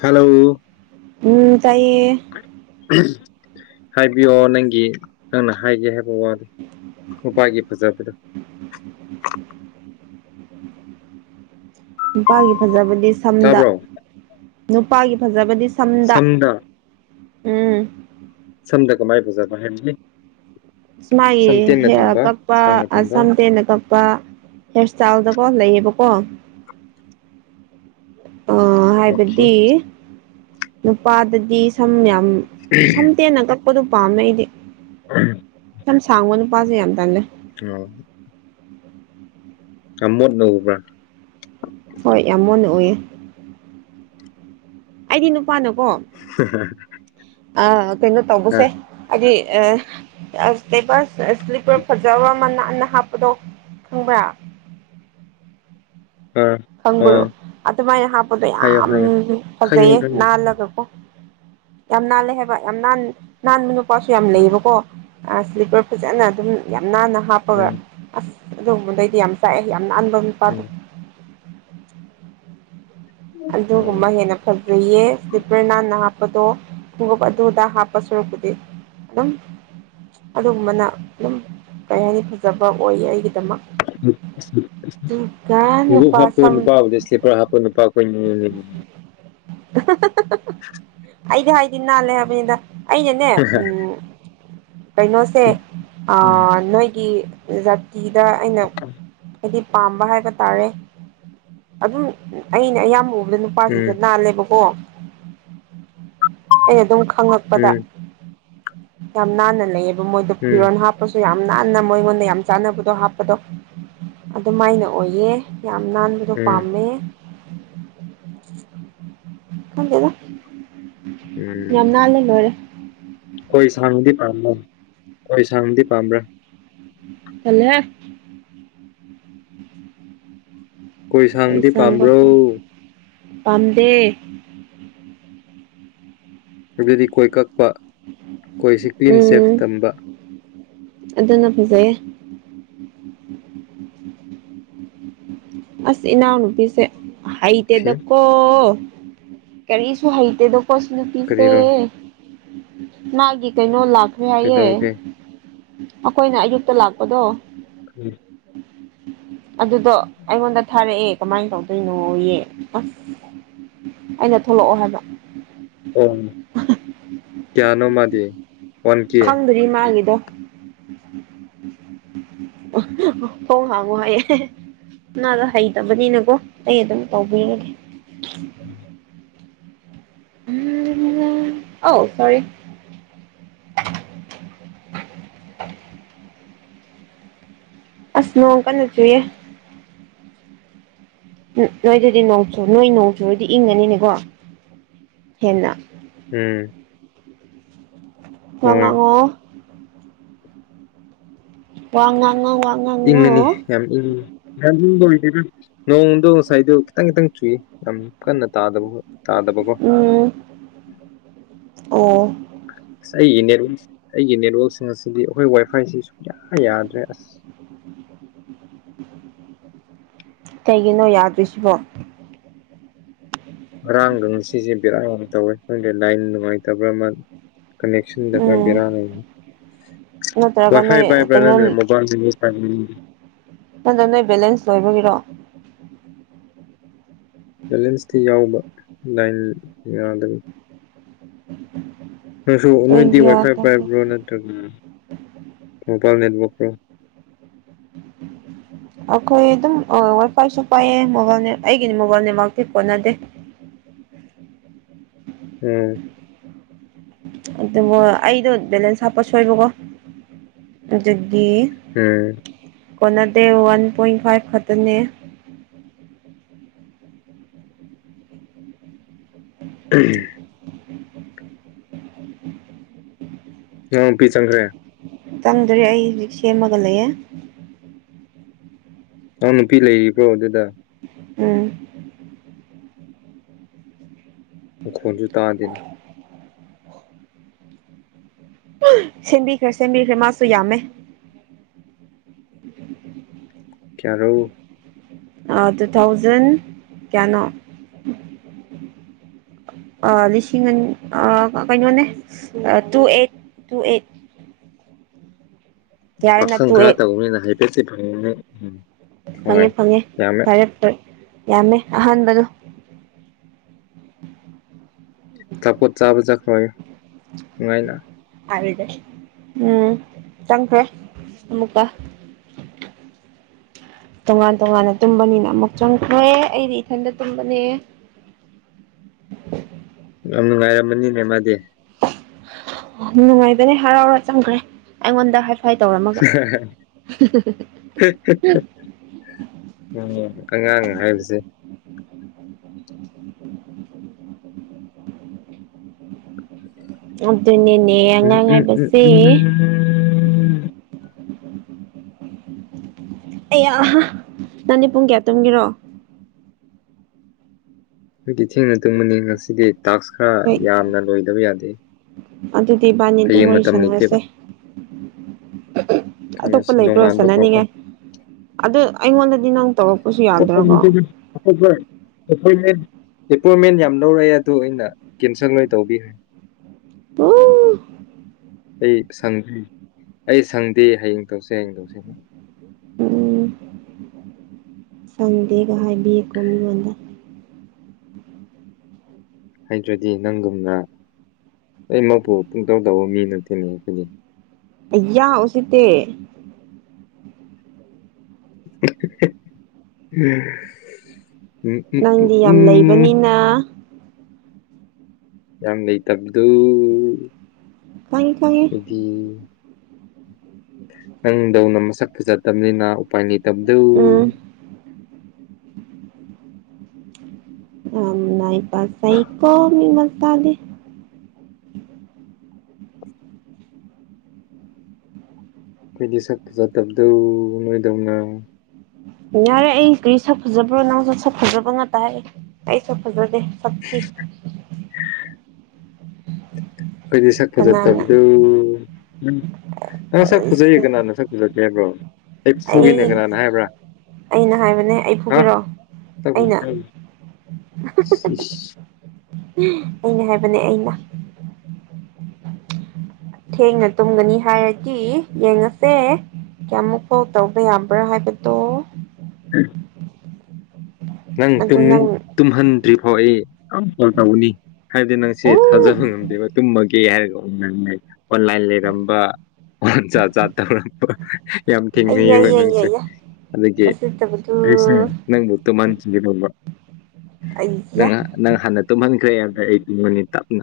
Hello ꯎꯝ ꯆꯥꯏꯌꯦ ꯍꯥꯏꯕꯤꯌꯣ ꯅꯪꯒꯤ ꯅꯪꯅ ꯍꯥꯏꯒꯦ ꯍꯥꯏꯕ ꯋꯥꯗꯣ ꯅꯨꯄꯒꯤ ꯐꯖꯕꯗꯣ ꯅꯨꯄꯥꯒꯤ ꯐꯖꯕꯗꯤ ꯁꯝꯗ ꯇꯥꯕ꯭ꯔꯣ ꯅꯨꯄꯥꯒꯤ ꯐꯖꯕꯗꯤ ꯁꯝꯗ ꯎꯝ ꯁꯝꯗ ꯀꯃꯥꯏꯐꯖꯥꯕ ꯍꯥꯏꯕꯗꯤ ꯃꯥꯒꯤ ꯁꯝ ꯇꯦꯟꯅ ꯍꯤꯌꯔ ꯊꯝꯕ ꯀꯛꯄ ꯁꯥꯡꯅ ꯊꯝꯕ ꯑꯁꯝꯇꯦꯟꯅ ꯀꯛꯄ ꯗꯍꯦꯌꯔ ꯏꯁꯇꯥꯏꯜꯗꯀꯣ ꯂꯩꯌꯦꯕꯀꯣ ꯑ ꯍꯥꯏꯕꯗꯤ ꯑꯣꯀꯦ ꯅꯨꯄꯥꯗꯗꯤ ꯁꯝ ꯌꯥꯝ ꯁꯝꯇꯦꯟꯅ ꯀꯛꯄꯗꯨ ꯄꯥꯝꯃꯦ ꯑꯩꯗꯤ ꯎꯝ ꯌꯥꯝ ꯁꯥꯡꯕ ꯅꯨꯄꯥꯁꯦ ꯌꯥꯝ ꯇꯜꯂꯦ ꯑꯣ ꯌꯥꯝ ꯃꯣꯠꯅ ꯎꯕ꯭ꯔ ꯍꯣꯏ ꯌꯥꯝ ꯃꯨꯠꯅ ꯎꯋꯦ ꯑꯩꯗꯤ ꯅꯨꯄꯥꯅꯀꯣ ꯍꯦꯍꯦ ꯑ ꯀꯩꯅꯣ ꯇꯧꯕꯁꯦ ꯍꯥꯏꯗꯤ ꯑ ꯑꯁ ꯁ꯭ꯂꯤꯞꯄꯔ ꯐꯖꯕꯟꯅ ꯍꯥꯞꯄꯗꯣ ꯈꯪꯕ꯭ꯔꯥ ꯑꯥ ꯈꯪꯕ꯭ꯔꯣ ꯑꯗꯨꯃꯥꯏꯅ ꯍꯥꯞꯄꯗꯣ ꯍꯥꯏꯌꯣ ꯌꯥꯝ ꯍꯥꯏꯌꯣ ꯈꯪꯉꯤ ꯐꯖꯩꯌꯦ ꯈꯪꯉꯤ ꯅꯥꯜꯂꯒꯀꯣ ꯌꯥꯝ ꯅꯥꯜꯂꯦ ꯍꯥꯏꯕ ꯌꯥꯝꯅꯟ ꯅꯥꯟꯕ ꯅꯨꯄꯥꯁꯨ ꯌꯥꯝ ꯎꯝ ꯂꯩꯌꯦꯕꯀꯣ ꯁ꯭ꯂꯤꯞꯄꯔ ꯐꯖꯅ ꯑꯗꯨꯝ ꯌꯥꯝ ꯅꯥꯟꯅ ꯍꯥꯞꯄꯒ ꯎꯝ ꯑꯁ ꯑꯗꯨꯒꯝꯕꯗꯩꯗꯤ ꯌꯥꯝ ꯆꯥꯛꯑꯦ ꯌꯥꯝ ꯅꯥꯟꯥꯟꯕꯄꯥꯥꯗ ꯎꯝ ꯑꯗꯨꯒꯨꯝꯕ ꯑꯣ ꯍꯦꯟꯅ ꯐꯖꯩꯌꯦ ꯁ꯭ꯂꯤꯄꯔ ꯅꯟꯅ ꯍꯥꯞꯄꯗꯣ ꯈꯣꯡꯒꯨꯞ ꯑꯗꯨꯑꯗ ꯍꯥꯞꯄ ꯁꯨꯔꯨꯛꯄꯨꯗꯤ ꯑꯗꯨꯝ ꯑꯗꯨꯒꯨꯝꯕꯅ ꯑꯗꯨꯝ ꯀꯩ ꯍꯥꯏꯅꯤ ꯐꯖꯕ ꯑꯣꯏꯌꯦ ꯑꯩꯒꯤꯗꯃꯛ ꯑꯗꯨꯒ ꯨ [inaudible] ꯅꯨꯄꯥ ꯍꯥꯞꯄ ꯁꯝ ꯅꯨꯄꯥꯕꯨꯗꯤ ꯏꯁ꯭ꯂꯤꯞꯄꯔ ꯍꯥꯞꯄ ꯅꯨꯄꯥ ꯀꯣꯏꯅꯤꯡꯅꯤꯅꯦ [unintelligible] ꯑꯩꯗꯤ ꯍꯥꯏꯕꯗꯤ ꯅꯜꯂꯦ ꯍꯥꯏꯕꯅꯦꯗ ꯑꯩꯅꯅꯦ ꯎ ꯀꯩꯅꯣꯁꯦ ꯎꯝ ꯅꯣꯏꯒꯤ ꯖꯥꯇꯤꯗ ꯑꯩꯅ ꯍꯥꯏꯗꯤ ꯄꯥꯝꯕ ꯍꯥꯏꯕ ꯇꯥꯔꯦ ꯑꯗꯨꯝ ꯑꯩꯅ ꯑꯌꯥꯝꯕ ꯎꯕꯗꯅꯨ ꯃꯄꯥꯁꯤꯡꯁꯦ ꯅꯥꯜꯂꯦꯕꯀꯣ ꯑꯩꯅ ꯑꯗꯨꯝ ꯈꯪꯂꯛꯄꯗ ꯎꯝ ꯌꯥꯝ ꯅꯥꯟꯅ ꯂꯩꯌꯦꯕ ꯃꯣꯏꯗꯣ ꯎꯝ ꯐꯤꯔꯣꯟ ꯍꯥꯞ ꯍꯥꯞꯄꯁꯨ ꯌꯥꯝ ꯅꯥꯟꯅ ꯃꯣꯏꯉꯣꯟꯗ ꯌꯥꯝ ꯆꯥꯟꯅꯕꯗꯣ ꯍꯥꯞꯄꯗꯣ ꯑꯗꯨꯃꯥꯏꯅ ꯑꯣꯏꯌꯦ ꯌꯥꯝ ꯅꯟ ꯑꯗꯨꯣ ꯎꯝ ꯄꯥꯝꯃꯦ ꯈꯡꯗꯦꯗ ꯌꯥꯝꯅꯜꯂꯦ ꯂꯣꯏꯔꯦ ꯑꯣꯏ ꯁꯥꯡꯕꯗꯤ ꯄꯥꯝꯕ꯭ꯔꯥ ꯑꯣꯏ ꯁꯥꯡꯕꯗꯤ ꯄꯥꯝꯕ꯭ꯔꯥ ꯇꯜꯂꯦ ꯍꯦ ꯀꯣꯏ ꯁꯥꯡꯕꯗꯤ ꯄꯥꯝꯕ꯭ꯔꯣ ꯄꯝꯗꯦ ꯑꯗꯨꯗꯤ ꯀꯣꯏ ꯀꯛꯄ ꯀꯣꯏꯁꯤ ꯀ꯭ꯂꯤꯟ ꯎꯝ ꯁꯦꯐ ꯇꯝꯕ ꯑꯗꯨꯅ ꯐꯖꯩꯌꯦ ꯑꯁ ꯏꯅꯥꯎꯅꯨꯄꯤꯁꯦ ꯑꯣꯀꯦ ꯍꯩꯇꯦꯗ ꯀꯣ ꯀꯔꯤꯁꯨ ꯍꯩꯇꯦꯗꯀꯣ ꯁꯤ ꯅꯨꯄꯤꯁꯦ ꯀꯔꯤꯔꯣ ꯃꯥꯒꯤ ꯀꯩꯅꯣ ꯂꯥꯛ ꯌꯥꯏꯌꯦ ꯀꯩꯗꯧꯔꯒꯦ ꯑꯩꯈꯣꯏꯅ ꯑꯌꯨꯛꯇ ꯂꯥꯛꯄꯗꯣ ꯎꯝ ꯑꯗꯨꯗꯣ ꯑꯩꯉꯣꯟꯗ ꯊꯥꯔꯛꯑꯦ ꯀꯃꯥꯏꯅ ꯇꯧꯗꯣꯏꯅꯣꯌꯦ ꯑꯁ ꯑꯩꯅ ꯊꯣꯛꯂꯛꯑꯣ ꯍꯥꯏꯕ ꯑꯣ ꯀꯌꯥꯅꯣ ꯃꯥꯗꯤ ꯋꯥꯟ ꯀꯦ ꯈꯪꯗ꯭ꯔꯤ ꯃꯥꯒꯤꯗꯣ ꯊꯣꯡꯍꯡꯉꯣ ꯍꯥꯏ ꯃꯥꯗꯣ ꯍꯩꯇꯕꯅꯤꯅꯀꯣ ꯑꯩ ꯑꯗꯨꯝ ꯇꯧꯕꯤꯔꯒꯦ [inaudible] ꯎꯝ ꯑꯧ ꯁꯣꯔꯤ ꯑꯁ ꯅꯣꯡ ꯀꯟꯅꯆꯨꯏ ꯅꯣꯏꯗꯗꯤ ꯅꯣꯡꯆꯨ ꯅꯣꯏ ꯅꯣꯡꯆꯗꯤ ꯏꯪꯉꯅꯤꯅꯦꯀꯣ ꯍꯦꯟꯅ ꯎꯝ ꯍꯣꯏ ꯋꯥꯉꯡꯉꯣ ꯋꯥ ꯉꯥꯡꯑꯣ ꯋꯥꯡ ꯉꯡꯑꯣ ꯎꯝ [unintelligible] ꯅꯣꯡꯗꯣ ꯉꯁꯥꯏꯗꯨ ꯈꯤꯇꯪ-ꯈꯤꯇꯪ ꯆꯨꯏ ꯌꯥꯝ ꯀꯟꯅ ꯇꯥꯗꯕ ꯇꯥꯗꯕꯀꯣ ꯎꯝ ꯑꯣ ꯑꯁ ꯑꯩꯒꯤ ꯅꯦꯠꯋ ꯑꯩꯒꯤ ꯅꯦꯠꯋꯥꯛꯁꯤꯡ ꯑꯁꯤꯗꯤ ꯑꯩꯈꯣꯏ ꯋꯥꯏ ꯐꯥꯏꯁꯤ ꯁꯨꯡꯌꯥ ꯌꯥꯗ꯭ꯔꯦ ꯑꯁ ꯀꯩꯒꯤꯅꯣ ꯌꯥꯗꯣꯏꯁꯤꯕꯣ ꯉꯔꯥꯡꯒ ꯉꯁꯤꯁꯦ ꯕꯦꯔꯥ ꯌꯥꯝꯅ ꯇꯧꯋꯦ ꯈꯪꯗꯦ ꯂꯥꯏꯟ ꯅꯨꯡꯉꯥꯏꯇꯕ꯭ꯔꯥ ꯀꯅꯦꯛꯁꯟꯗ ꯈꯔ ꯎꯝ ꯕꯦꯔꯥ ꯂꯩꯅꯤ ꯅꯠꯇ꯭ꯔꯒ ꯋꯥꯏ ꯐꯥꯏ ꯅꯣꯏ ꯄꯥꯏꯕ꯭ꯔꯥ ꯀꯩꯅꯣ ꯅ꯭ꯔꯅ ꯃꯣꯕꯥꯏꯜ [inaudible] ꯑꯗ ꯅꯣꯏ ꯕꯦꯂꯦꯟꯁ ꯂꯣꯏꯕꯒꯤꯔꯣ ꯕꯦꯂꯦꯟꯁꯇꯤ ꯌꯥꯎꯕ ꯂꯥꯏꯟ ꯌꯥꯗꯕ [inaudible] ꯅꯪꯁꯨ ꯅꯣꯏꯗꯤ ꯇꯦꯟꯒꯤ ꯋꯥꯏ ꯐꯥꯏ ꯉꯥꯛꯇꯅꯤ ꯄꯥꯏꯕ꯭ꯔꯣ ꯅꯠꯇ꯭ꯔꯒ ꯃꯣꯕꯥꯏꯜ ꯅꯦꯠꯋꯥꯛ ꯔꯣ [unintelligible] ꯑꯈꯣꯏ ꯑꯗꯨꯝ ꯑꯥ ꯋꯥꯏ ꯐꯥꯏꯁꯨ ꯄꯥꯏꯌꯦ ꯃꯣꯕꯥꯏꯜ ꯅꯦꯠ ꯑꯩꯒꯤꯗꯤ ꯃꯣꯕꯥꯏꯜ ꯅꯦꯠꯋꯥꯔꯛꯇꯤ ꯀꯣꯟꯅꯗꯦ ꯎꯝ ꯑꯗꯨꯃꯣ ꯑꯩꯗꯣ ꯕꯦꯂꯦꯟꯁ ꯍꯥꯞꯄ ꯁꯣꯏꯕꯀꯣ ꯑꯗꯨꯒꯤ ꯍꯨꯝ ꯀꯣꯅꯗꯦ ꯋꯥꯟ ꯄꯣꯏꯟ ꯐꯥꯏꯚ ꯈꯇꯅꯦ ꯎꯝ ꯅꯪ ꯅꯨꯄꯤ ꯆꯪꯈ꯭ꯔꯦ꯫ ꯆꯪꯗ꯭ꯔꯤ ꯑꯩ ꯍꯨꯖꯤꯛ ꯁꯦꯝꯃꯒ ꯂꯩꯌꯦ꯫ ꯅꯪ ꯅꯨꯄꯤ ꯂꯩꯔꯤꯕ꯭ꯔꯣ ꯑꯗꯨꯗ? ꯎꯝ ꯃꯈꯣꯟꯁꯨ ꯇꯥꯗꯦꯅ꯫ ꯁꯦꯝꯕꯤꯈ꯭ꯔꯦ ꯁꯦꯝꯕꯤꯈ꯭ꯔꯦ ꯃꯥꯁꯨ ꯌꯥꯝꯃꯦ꯫ [unintelligible] ꯀꯌꯥꯔꯧ꯫ ꯑꯥ ꯇꯨ ꯊꯥꯎꯖꯟ ꯀꯌꯥꯅꯣ ꯑꯥ ꯂꯤꯁꯤꯡ ꯑꯟ ꯑ ꯀꯩꯅꯣꯅꯦ꯫ ꯑꯥ ꯇꯨ ꯑꯩꯠ ꯇꯨ ꯑꯩꯠ ꯌꯥꯔꯦꯅ ꯄꯥꯈꯪ ꯇꯨ ꯈꯔ ꯑꯩꯠ ꯇꯧꯕꯅꯤꯅ ꯍꯥꯏꯐꯦꯠꯇꯤ ꯐꯪꯒꯅꯤ ꯎꯝ ꯍꯣꯏ ꯐꯪꯉꯦ ꯐꯪꯉꯦ ꯌꯥꯝꯃꯦ ꯐꯔꯦ ꯐꯔꯦ ꯌꯥꯝꯃꯦ ꯑꯍꯥꯟꯕꯗꯣ꯫ ꯑꯆꯥꯄꯣꯠ ꯆꯥꯕ ꯆꯠꯈ꯭ꯔꯣ ꯍꯥꯏꯌꯨ ꯅꯨꯉꯥꯏꯅ꯫ ꯑꯥꯔꯤꯗ ꯎꯝ ꯆꯪꯈ꯭ꯔꯦ ꯑꯃꯨꯀ꯫ ꯇꯣꯉꯥꯟ ꯇꯣꯉꯥꯟꯅ ꯇꯨꯝꯕꯅꯤꯅ ꯑꯃꯨꯛ ꯆꯪꯈ꯭ꯔꯦ ꯑꯩꯗꯤ ꯏꯊꯟꯗ ꯇꯨꯝꯕꯅꯦ꯫ ꯌꯥꯝ ꯅꯨꯡꯉꯥꯏꯔꯃꯅꯤꯅꯦ ꯃꯥꯗꯤ꯫ ꯍꯥ ꯅꯨꯡꯉꯥꯏꯕꯅꯦ ꯍꯔꯥꯎꯔ ꯆꯪꯈ꯭ꯔꯦ ꯑꯩꯉꯣꯟꯗ ꯍꯥꯏ꯫ ꯐꯥꯏ ꯇꯧꯔꯝꯃꯒ꯫ ꯎꯝ ꯑꯉꯥꯡ ꯍꯥꯏꯕꯁꯦ꯫ [unintelligible] ꯑꯗꯨꯅꯤꯅꯦ ꯎꯝ ꯑꯉꯥꯡ ꯎꯝ ꯎꯝ ꯍꯥꯏꯕꯁꯦ꯫ ꯎꯝ ꯑꯩꯌꯥꯍꯥ ꯅꯪꯗꯤ ꯄꯨꯡ ꯀꯌꯥ ꯇꯨꯝꯒꯦꯔꯣ? ꯀꯤ ꯊꯦꯡꯅ ꯇꯨꯝꯃꯅꯤ ꯉꯁꯤꯗꯤ ꯇꯥꯛꯁ ꯈꯔ ꯍꯣꯏ ꯌꯥꯝꯅ ꯂꯣꯏꯗꯕ ꯌꯥꯗꯦ꯫ ꯑꯗꯨꯗꯤ ꯏꯕꯥꯅꯤ ꯑꯗꯨꯝ ꯍꯌꯦꯡ ꯋꯥꯔꯤ ꯃꯇꯝ ꯂꯩꯇꯦꯕ ꯁꯥꯅꯔꯁꯦ꯫ ꯑꯇꯣꯞꯄ ꯀꯥꯟꯅꯁꯤ ꯂꯩꯕ꯭ꯔꯣ ꯅꯣꯡꯉꯥꯟꯕ ꯐꯥꯎꯀꯣ ꯁꯥꯟꯅꯅꯤꯉꯥꯏ꯫ ꯑꯗꯨ ꯑꯩꯉꯣꯟꯗꯗꯤ ꯅꯪ ꯇꯧꯔꯛꯄꯁꯨ ꯌꯥꯗ꯭ꯔꯒ꯫ ꯍꯣ ꯒꯣꯏ꯫ ꯑꯦꯄꯣꯏꯟꯃꯦꯟ ꯑꯦꯄꯣꯏꯟꯃꯦꯟ ꯌꯥꯝ ꯂꯧꯔꯛꯑꯦ ꯑꯗꯨ ꯑꯩꯅ ꯀꯦꯟꯁꯦꯜ ꯂꯣꯏ ꯇꯧꯕꯤꯈ꯭ꯔꯦ꯫ ꯕꯨ ꯎ ꯑꯩ ꯁꯪꯍ ꯑꯩ ꯁꯪꯗꯦ ꯍꯌꯦꯡ ꯇꯧꯁꯦ ꯍꯌꯦꯡ ꯇꯧꯁꯦ ꯍ ꯎꯝ ꯁꯪꯗꯦꯒ ꯍꯥꯏꯕꯤꯌꯦꯀꯣ ꯃꯤꯉꯣꯟꯗ꯫ ꯍꯩꯗ꯭ꯔꯗꯤ ꯅꯪꯒꯨꯝꯅ ꯑꯩꯃꯛꯄꯨ ꯄꯨꯡ ꯇꯔꯨꯛ ꯇꯧꯕ ꯃꯤ ꯅꯠꯇꯦꯅꯦ ꯑꯈꯣꯏꯗꯤ꯫ ꯑꯌꯥ ꯎꯁꯤꯇꯦ꯫ ꯎ ꯎꯝ ꯎꯝ ꯅꯪꯗꯤ ꯌꯥꯝ ꯎꯝ ꯂꯩꯕꯅꯤꯅ ꯌꯥꯝ ꯂꯩꯇꯕꯗꯣ꯫ ꯈꯪꯉꯦ ꯈꯪꯉꯦ꯫ ꯑꯩꯗꯤ꯫ ꯅꯪꯗꯧꯅ ꯃꯁꯛ ꯐꯖꯇꯝꯅꯤꯅ ꯎꯄꯥꯏ ꯂꯩꯇꯕꯗꯧ꯫ ꯎꯝ [unintelligible] ꯃꯤ ꯃꯆꯥ ꯗꯤ ꯑꯩꯗꯤ ꯁꯛ ꯐꯖꯗꯕꯗ‌ꯣ ꯅ‌ꯣꯏꯗꯧꯅ ꯌꯥꯔꯦ ꯑꯩ ꯀꯔꯤ ꯁꯛ ꯐꯖꯕ꯭ꯔꯣ ꯅꯪꯁꯨ ꯁꯛ ꯐꯖꯕ ꯉꯥꯛꯇ ꯍꯥꯏ ꯑꯩ ꯁꯛ ꯐꯖꯗꯦ ꯁꯛ ꯊꯤ ꯑꯩꯈꯣꯏꯗꯤ ꯁꯛ ꯀꯅꯥꯅ ꯐꯖꯇꯕꯗꯨ ꯎꯝ ꯅꯪ ꯁꯛ ꯐꯖꯩꯌꯦ ꯀꯅꯥꯅ ꯁꯛ ꯐꯖꯗ‌ꯦ ꯍꯥꯏꯕ꯭ꯔꯣ ꯑꯩ ꯐꯨꯒꯤꯅꯦ ꯀꯅꯥꯅ ꯍꯥꯏꯕ꯭ꯔꯥ ꯑꯩꯅ ꯍꯥꯏꯕꯅꯦ ꯑꯩ ꯍꯥ ꯐꯨꯕꯤꯔ‌ꯣ ꯑꯩꯅ ꯑꯩꯅ ꯍꯥꯏꯕꯅꯦ ꯑꯩꯅ ꯊꯦꯡꯅ ꯇꯨꯝꯒꯅꯤ ꯍꯥꯏꯔꯗꯤ ꯌꯦꯡꯉꯁꯦ ꯀꯌꯥꯃꯨꯛꯐꯥꯎ ꯇꯧꯕ ꯌꯥꯕ꯭ꯔꯥ ꯍꯥꯏꯕꯗꯣ [unintelligible] ꯅꯪ ꯑꯗꯨ ꯇꯨꯝ ꯅꯪ ꯇꯨꯝꯍꯟꯗ꯭ꯔꯤ ꯐꯥꯎ ꯑꯩ ꯑꯝ ꯀꯜ ꯇꯧꯅꯤ ꯍꯥꯏꯕꯗꯤ ꯅꯪꯁ‌ꯦ ꯎ ꯊꯥꯖꯕ ꯉꯝꯗꯦꯕ ꯇꯨꯝꯃꯒꯦ ꯍꯥꯏꯔꯒ ꯅꯪ ꯑꯣꯟꯂꯥꯏꯟ ꯂꯩꯔꯝꯕ ꯑꯣꯟ ꯆꯥ ꯆꯥ ꯇꯧꯔꯛꯄ ꯌꯥꯝ ꯊꯦꯡꯅꯩ ꯑꯩ ꯌ‌ꯦꯕ ꯅꯪꯁ‌ꯦ ꯑꯩ ꯑꯗꯨꯒꯤ ꯎꯁꯤꯠꯇꯕꯗꯨ ꯑꯩ ꯁ‌ꯦ ꯅꯪꯕꯨ [unintelligible] ꯅꯪ ꯑꯩꯌꯥ ꯍꯥꯟ ꯅꯪ ꯍꯥꯟꯅ ꯇꯨꯝꯍꯟꯈ꯭ꯔꯦ ꯍꯥꯏꯕꯗ ꯑꯩ ꯇꯨꯝꯒꯅꯤ ꯇꯞꯅ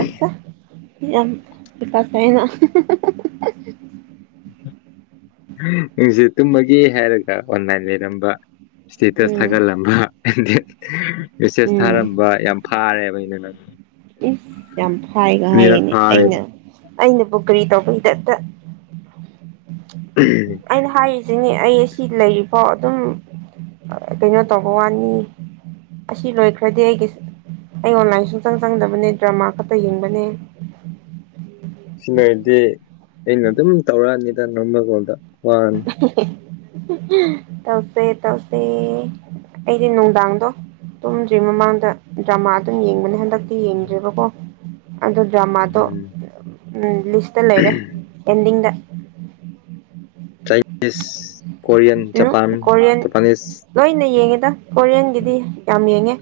ꯑꯆꯥ ꯌꯥꯝ ꯍꯩꯄꯥꯁꯥꯏ ꯅ ꯅꯪꯁꯦ ꯇꯨꯝꯃꯒꯦ ꯍꯥꯏꯔꯒ ꯑꯣꯟꯂꯥꯏꯟ ꯂꯩꯔꯝꯕ ꯏꯁꯇꯦꯇꯁ ꯎꯝ ꯊꯥꯒꯠꯂꯝꯕ ꯃꯦꯁꯦꯁ ꯎꯝ ꯊꯥꯔꯝꯕ ꯌꯥꯝ ꯐꯥꯔꯦꯕ ꯑꯩ ꯅ ꯅꯪ ꯏꯁ ꯌꯥꯝ ꯐꯥꯏꯒ ꯑꯅꯤꯔꯛ ꯍꯥꯏꯌꯦꯅꯦ ꯑꯩꯅ ꯐꯥꯔꯦꯕ ꯑꯩꯅ ꯄꯨ ꯀ꯭ꯔꯤ ꯇꯧ ꯒꯅꯤ ꯗꯠꯇ ꯎꯝ ꯑꯩꯅ ꯍꯥꯏꯔꯤꯖꯤꯅꯤ ꯑꯩ ꯁꯤ ꯂꯩꯔꯤꯕꯐꯣ ꯑꯗꯨꯝ ꯑ ꯀꯩꯅꯣ ꯇꯧꯒꯋꯥꯅꯤ ꯑꯁꯤ ꯂꯣꯏꯈ꯭ꯔꯗꯤ ꯑꯩꯒꯤ ꯑꯩ ꯑꯣꯟꯂꯥꯏꯟ ꯁꯨꯡꯆꯪ ꯆꯪꯗꯕꯅꯦ ꯗ꯭ꯔꯃꯥ ꯈꯛꯇ ꯌꯦꯡꯕꯅꯦ ꯁꯤ ꯅꯔꯗꯤ ꯑꯩꯅ ꯑꯗꯨꯝ ꯇꯧꯔꯛꯑꯅꯤꯗ ꯅꯃꯒꯜꯗ ꯋꯥꯅꯤ ꯇꯧꯁꯦ ꯇꯧꯁꯦ ꯑꯩꯗꯤ ꯅꯨꯡꯗꯥꯡꯗꯣ ꯇꯨꯝꯗ꯭ꯔꯤ ꯃꯃꯥꯡꯗ ꯗ꯭ꯔꯃꯥ ꯑꯗꯨꯝ ꯌꯦꯡꯕꯅꯦ ꯍꯟꯗꯛ ꯇꯤ ꯌꯦꯡꯗ꯭ꯔꯦꯕꯀꯣ ꯑꯣ ꯗ꯭ꯔꯃꯥꯗꯣ ꯎꯝ ꯎꯝ ꯂꯤꯁꯇ ꯂꯩꯔꯦ ꯑꯦꯟꯗꯤꯡꯗ ꯏꯁ ꯀꯣꯔꯤꯌꯟ ꯎꯝ ꯖꯄꯥꯟ ꯀꯣꯔꯤꯌꯟ ꯖꯄꯅꯤꯁ ꯂꯣꯏꯅ ꯌꯦꯡꯉꯦꯗ ꯀꯣꯔꯤꯌꯟꯒꯤꯗꯤ ꯌꯥꯝ ꯌꯦꯡꯉꯦ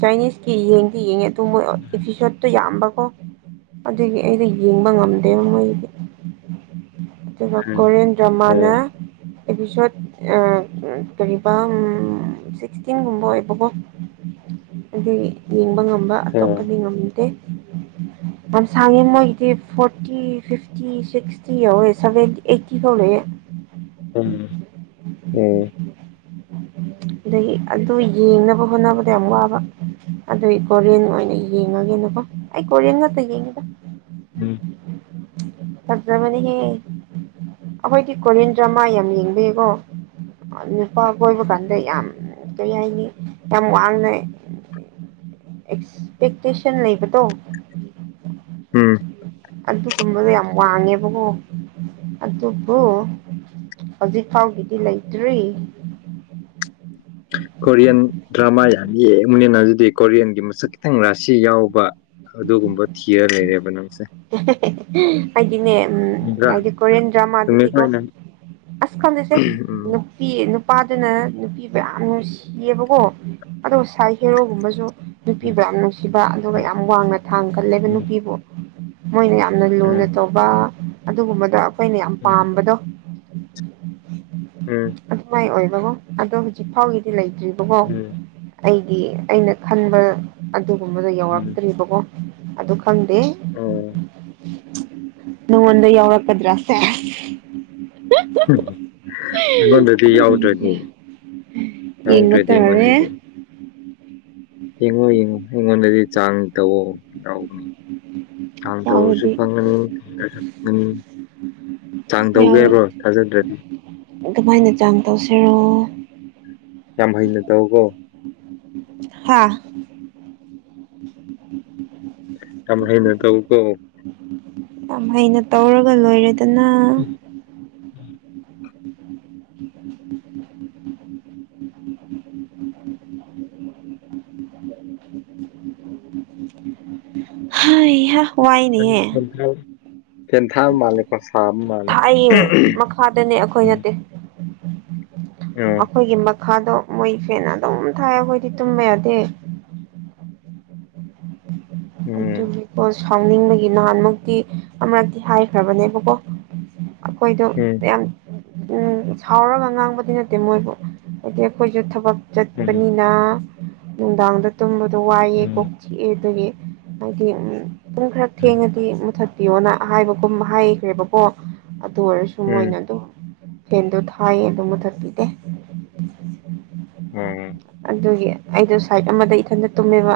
ꯆꯥꯏꯅꯤꯁꯀꯤ ꯌꯦꯡꯗꯤ ꯌꯦꯡꯉꯦꯗ [unintelligible] ꯑꯦꯐꯤꯁ‌‌ꯣꯠ ꯇꯨ ꯌꯥꯝꯕꯀꯣ ꯑꯗꯨꯒꯤ ꯑꯩꯗ ꯌꯦꯡꯕ ꯉꯝꯗꯦꯕ ꯃꯣꯏꯗꯤ ꯗꯨꯒ ꯎꯝ ꯀ‌ꯣꯔꯤꯌꯥꯟ ꯗꯔꯃꯥ ꯅ ꯑꯦꯄꯤꯁ‌ꯣꯇ ꯑ ꯀꯔꯤꯕꯥ ꯁꯤꯛꯁꯇꯤꯟ ꯒꯨꯝꯕ ꯑꯣꯏꯕꯀ‌ꯣ ꯑꯗꯨꯒꯤ ꯌꯦꯡꯕ ꯉꯝꯕ ꯎꯝ ꯑꯇꯣꯞꯄꯗꯤ ꯉꯝꯗꯦ ꯌꯥꯝ ꯁꯥꯡꯉꯦ ꯃꯣꯏꯒꯤꯗꯤ ꯐꯣꯔꯇꯤ ꯐꯤꯐꯇꯤ ꯁꯤꯛꯁꯇꯤ ꯌꯧꯋꯦ ꯁꯕ‌ꯦꯟ ꯑꯩꯠꯇꯤ ꯐꯥꯎ ꯂꯩꯌ‌ꯦ ꯎꯝ ꯑ‌ꯣ ꯑꯗꯒꯤ ꯑꯗꯨ ꯌꯦꯡꯅꯕ ꯍꯣꯠꯅꯕꯗ ꯌꯥꯝ ꯋꯥꯕ ꯑꯗꯨꯒꯤ ꯀꯣꯔꯤꯌꯟ ꯑꯣꯏꯅ ꯌꯦꯡꯉꯒꯦꯅꯀꯣ ꯑꯩ ꯀꯣꯔꯤꯌꯥꯟꯒꯠꯇ ꯌꯦꯏꯗ ꯎꯝ ꯍꯖꯕꯅꯤ ꯍ‌‌ꯦ ꯑꯩꯈꯣꯏꯗꯤ ꯀꯣꯂꯟ ꯗ꯭ꯔꯃꯥ ꯌꯥꯝ ꯌꯦꯡꯕꯤꯌꯦꯀꯣ ꯅꯨꯄꯥ ꯀꯣꯏꯕ ꯀꯥꯟꯗ ꯌꯥꯝ ꯀꯩ ꯍꯥꯏꯅꯤ ꯌꯥꯝ ꯋꯥꯡꯅ ꯑꯦꯛꯁꯄꯦꯛꯇꯦꯁꯟ ꯂꯩꯕ ꯇ ꯎꯝ ꯑꯗꯨꯒꯨꯝꯕꯗꯣ ꯌꯥꯝ ꯋꯥꯡꯉꯦꯕꯀꯣ ꯑꯗꯨꯕꯨ ꯍꯧꯖꯤꯛ ꯐꯥꯎꯒꯤꯗꯤ ꯂꯩꯇ꯭ꯔꯤ ꯎꯝ [inaudible] ꯀꯣꯔꯤꯌꯥꯟ ꯗ꯭ꯔꯃꯥ ꯌꯥꯝ ꯌꯦꯛꯕꯅꯤꯅ ꯑꯗꯨꯗꯤ ꯀꯣꯔꯤꯌꯟꯒꯤ ꯃꯁꯛ ꯈꯤꯇꯪ ꯔꯥꯁꯤ ꯌꯥꯎꯕ ꯑꯗꯨꯒꯨꯝꯕ ꯊꯤꯔ ꯂꯩꯔꯦꯕ ꯅꯪꯁꯦ [inaudible] ꯍꯥꯏꯗꯤꯅꯦ ꯎꯝ ꯅꯠꯇ꯭ꯔꯥ ꯍꯥꯏꯗꯤ ꯀꯣꯔꯤꯌꯟ ꯆꯨꯝꯃꯦ ꯗ꯭ꯔꯃꯥꯗꯗꯤꯀꯣ ꯈꯣꯏꯅ ꯑꯁ ꯈꯪꯗꯁꯦ ꯎꯝ ꯅꯨꯄꯤ ꯅꯨꯄꯥꯗꯨꯅ ꯅꯨꯄꯤꯕꯨ ꯌꯥꯝ ꯅꯨꯡꯁꯤꯌꯦꯕꯀꯣ ꯑꯗꯨꯒ ꯁꯥꯏ ꯍꯦꯔꯣꯒꯨꯝꯕꯁꯨ ꯅꯨꯄꯤꯕꯨ ꯌꯥꯝ ꯅꯨꯡꯁꯤꯕ ꯑꯗꯨꯒ ꯌꯥꯝ ꯋꯥꯡꯅ ꯊꯥꯡ ꯀꯜꯂꯦꯕ ꯎꯝ ꯅꯨꯄꯤꯕꯨ ꯃꯣꯏꯅ ꯌꯥꯝꯅ ꯂꯨꯅ ꯇꯧꯕ ꯑꯗꯨꯒꯨꯝꯕꯗꯣ ꯑꯩꯈꯣꯏꯅ ꯌꯥꯝ ꯄꯥꯝꯕꯗꯣ ꯎꯝ ꯎꯝ ꯎꯝ ꯎꯝ [inaudible] ꯎꯝ [inaudible] ꯑꯗꯨꯃꯥꯏꯅ ꯑꯣꯏꯕꯀꯣ ꯑꯗꯣ ꯍꯧꯖꯤꯛ ꯐꯥꯎꯒꯤꯗꯤ ꯂꯩꯇ꯭ꯔꯤꯕꯀꯣ ꯑꯩꯒꯤ ꯑꯩꯅ ꯈꯟꯕ ꯑꯗꯨꯒꯨꯝꯕꯗꯣ ꯌꯧꯔꯛꯇ꯭ꯔꯤꯕꯀꯣ ꯑꯗꯨ ꯈꯪꯗꯦ ꯑꯣ ꯅꯗ ꯌꯥꯎꯛꯗ꯭ꯔ ꯍꯗꯤ ꯌꯥꯎꯗꯗꯤ ꯌꯦꯡꯕ ꯌꯥꯎ꯭ꯔꯗꯤ ꯇꯥꯔꯦ ꯏꯣꯟꯗꯤ ꯌꯦꯡꯉꯣ ꯌꯦꯡꯉꯣ ꯑꯩꯉꯣꯟꯗꯗꯤ ꯆꯥꯡ ꯇꯧꯕ ꯌꯥꯎꯅꯤ ꯆꯥꯡ ꯇꯧꯔꯁꯨ ꯌꯥꯎꯔꯗꯤ ꯈꯪꯉꯥꯅꯤ ꯇꯦꯗꯔ꯭ꯁꯨ ꯈꯡꯉꯥꯅꯤ ꯆꯥꯡ ꯇꯧꯒꯦ ꯍꯥꯏꯕ꯭ꯔꯣ ꯊꯥꯖꯗ꯭ꯔꯗꯤ ꯑꯗꯨꯃꯥꯏꯅ ꯆꯥꯡ ꯇꯧꯁꯤꯔꯣ ꯌꯥꯝ ꯍꯩꯅ ꯇꯧꯀꯣ ꯍꯥꯥ ꯌꯥꯝ ꯍꯅ ꯇꯧ ꯀꯣ ꯌꯥꯝ ꯍꯩꯅ ꯇꯧꯔꯒ ꯂꯣꯏꯔꯦꯗꯅ ꯎꯝ [inaudible] [inaudible] ꯍꯦꯍꯥ ꯦꯟꯊ ꯄꯦꯟꯊꯜ ꯃꯥꯅꯤꯀ ꯁ [inaudible] ꯊꯥꯏꯌꯦ ꯃꯈꯥꯗꯅꯦ ꯑꯩꯈꯣꯏ ꯎꯝ ꯅꯠꯇꯦ ꯎꯝ ꯑꯩꯈꯣꯏꯒꯤ ꯃꯈꯥꯗꯣ ꯃꯣꯏ ꯐꯦꯅ ꯑꯗꯨꯝ ꯊꯥꯏ ꯑꯩꯈꯣꯏꯗꯤ ꯇꯨꯝꯃꯦ ꯌꯥꯗꯦ ꯎꯝ ꯑꯗꯨꯒꯤꯀꯣ ꯁꯥꯎꯅꯤꯡꯕꯒꯤ ꯅꯍꯥꯟꯃꯨꯛꯇꯤ ꯑꯃꯔꯛꯇꯤ ꯍꯥꯏꯈ꯭ꯔꯕꯅꯦꯕꯀꯣ ꯑꯩꯈꯣꯏꯗꯣ ꯌꯥꯝ ꯎꯝ ꯁꯥꯎꯔꯒ ꯉꯥꯡꯕꯗꯤ ꯅꯠꯇꯦ ꯃꯣꯏꯕꯨ ꯍꯥꯏꯗꯤ ꯑꯩꯈꯣꯏꯁꯨ ꯊꯕꯛ ꯎꯝ ꯆꯠꯄꯅꯤꯅ ꯅꯨꯡꯗꯥꯡꯗ ꯇꯨꯝꯕꯗꯣ ꯋꯥꯏꯑꯦ ꯀꯣꯛ ꯎꯝ ꯊꯤꯛꯑꯦ ꯑꯗꯨꯗꯒꯤ ꯍꯥꯏꯗꯤ ꯎꯝ ꯄꯨꯡ ꯈꯔ ꯊꯦꯡꯉꯗꯤ ꯃꯨꯊꯠ ꯄꯤꯌꯣꯅ ꯍꯥꯏꯕꯒꯨꯝ ꯍꯥꯏꯈ꯭ꯔꯦꯕꯀꯣ ꯑꯗꯨ ꯑꯣꯏꯔꯁꯨ ꯃꯣꯏꯅ ꯎꯝ ꯑꯗꯨꯝ ꯐꯦꯟꯗꯣ ꯊꯥꯏꯌꯦ ꯑꯗꯨ ꯃꯨꯊꯠꯄꯤꯗꯦ ꯎꯝ [inaudible] ꯑꯗꯨꯒꯤ ꯑꯩꯗꯣ ꯁꯥꯏꯠ ꯑꯃꯗ ꯏꯊꯟꯗ ꯇꯨꯝꯃꯦꯕ